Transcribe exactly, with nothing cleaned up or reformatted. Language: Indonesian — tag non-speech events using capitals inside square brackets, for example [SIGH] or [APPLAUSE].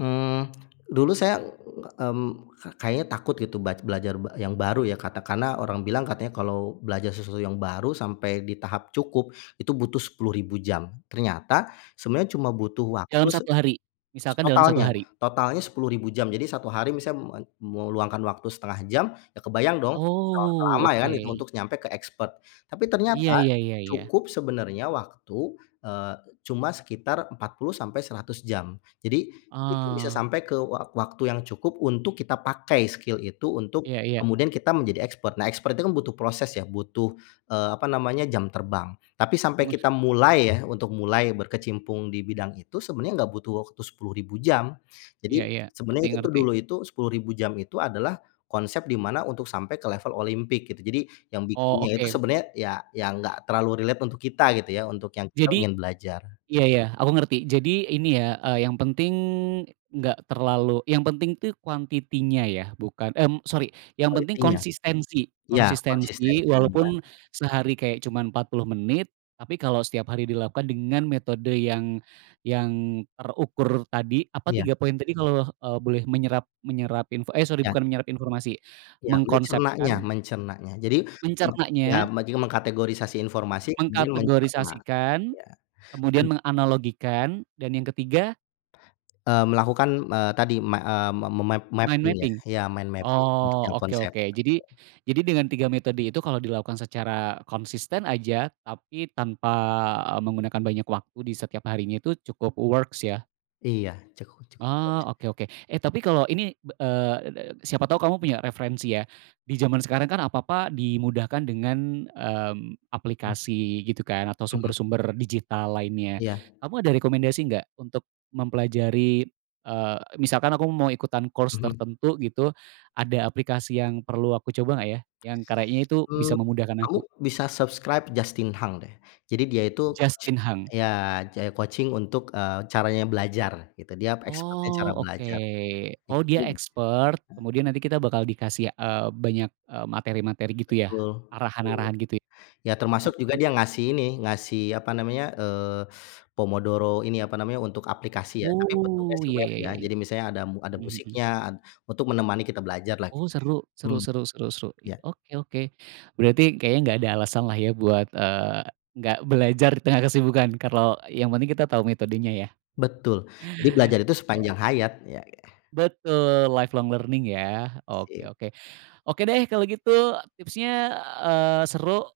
Mmm, [CLICKS TONGUE] dulu saya, mmm, ka kayaknya takut gitu bac belajar yang baru ya, katakanlah orang bilang katanya kalau belajar susu yang baru sampai di tahap cukup itu butuh sepuluh ribu jam, ternyata sebenarnya cuma butuh waktu Dalam se satu hari, s misalkan dalam satu totalnya hari. totalnya sepuluh ribu jam. Jadi satu hari misam me meluangkan waktu setengah jam, ya kebayang dong berapa Oh, lama ya itu oke. untuk nyampe ke eksper. Tapi ternyata Iya, ya ya ya. cukup sebenarnya waktu, eee, cuma sekitar empat puluh sampai seratus jam. Jadi itu bisa Oh. sampai ke wak waktu yang cukup untuk kita pakai skill itu untuk Iya iya. kemudian kita menjadi expert. Nah, expert itu kan butuh proses ya butuh, eee, apa namanya, jam terbang. Tapi sampai Mhm. kita mulai ya untuk mulai berkecimpung di bidang itu sebenarnya nggak butuh waktu sepuluh ribu jam. Iya Jadi iya, sebenarnya ngerti itu tuh ngerti. dulu itu sepuluh ribu jam itu adalah konsep di mana untuk sampai ke level olympic gitu. Jadi yang Oh, bikinnya itu oke. sebenarnya ya ya nggak terlalu relate untuk kita gitu ya, untuk yang kita Jadi ingin belajar. iya, ya, aku ngerti. Jadi ini ya, eee, yang penting nggak terlalu yang penting tuh quantity-nya ya bukan mmm, sori yang penting Quality-nya. konsistensi Iya, konsistensi konsistensinya walaupun sehari kayak cuman empat puluh menit tapi kalau setiap hari dilakukan dengan metode yang yang terukur tadi, apa Iya. tiga poin tadi kalau, eee, boleh menyerap menyerap info eh, sori Ya. bukan menyerap informasi, Iya. Mencernanya mengkonsepkan mencernanya. Jadi me ya, Mencernanya maju mengkategorisasi informasi kemudian mencerna. Mengkategorisasikan, Iya kemudian dan menganalogikan, dan yang ketiga Eee, melakukan, eee, tadi me eee, me me map mind mapping ya, mapping ya mind mapping untuk Oh, yang oke konsep, oke. Jadi betul. jadi dengan tiga metode itu kalau dilakukan secara konsisten aja tapi tanpa menggunakan banyak waktu di setiap harinya itu cukup works ya. Iya. Cukup cukup kok. Ah, oke oke. Eh, tapi kalau ini, eee, siapa tahu kamu punya referensi ya di zaman sekarang kan apa-apa dimudahkan dengan, mmm, Mmm. aplikasi gitu kan atau Mhm. sumber-sumber digital lainnya. Iya. Kamu ada rekomendasi nggak untuk mempelajari, eee, misalkan aku mau ikutan course Mhm. tertentu gitu ada aplikasi yang perlu aku coba nggak ya [CLICKS TONGUE] yang karyai itu Mmm, bisa memudahkan kamu aku? bisa subscribe Justin Hank deh. Jadi dia itu coach Justin Hunk. ya, jadi coaching untuk, eee, caranya belajar gitu, dia expert-nya cara Oh, oke. belajar. Oh, dia Ikutin deh. eksper, kemudian nanti kita bakal dikasih, eee, banyak, eee, materi-materi gitu ya Betul, iya. arahan-arahan gitu. Ya termasuk Oke. juga dia ngasih ini, ngasih apa namanya, eee, se Pomodoro ini apa namanya, untuk aplikasi ya tapi bentuknya Oh, sih iya, web ya ya. ya ya. Jadi misalnya ada mu ada Mhm mhm. musiknya, ad untuk menemani kita belajarlah Oh, gitu. seru. Seru Mmm, seru seru seru. I iya. oke oke. Berarti kayaknya nggak ada alasanlah ya buat, eee, nggak belajar di tengah kesibukan kalau yang penting kita tahu metodenya ya. Betul, jadi belajar itu sepanjang [UNINTELLIGIBLE] hayat ya. Betul, life long learning ya. Oke Sip. oke. Oke deh kalau gitu tipsnya, eee, seru.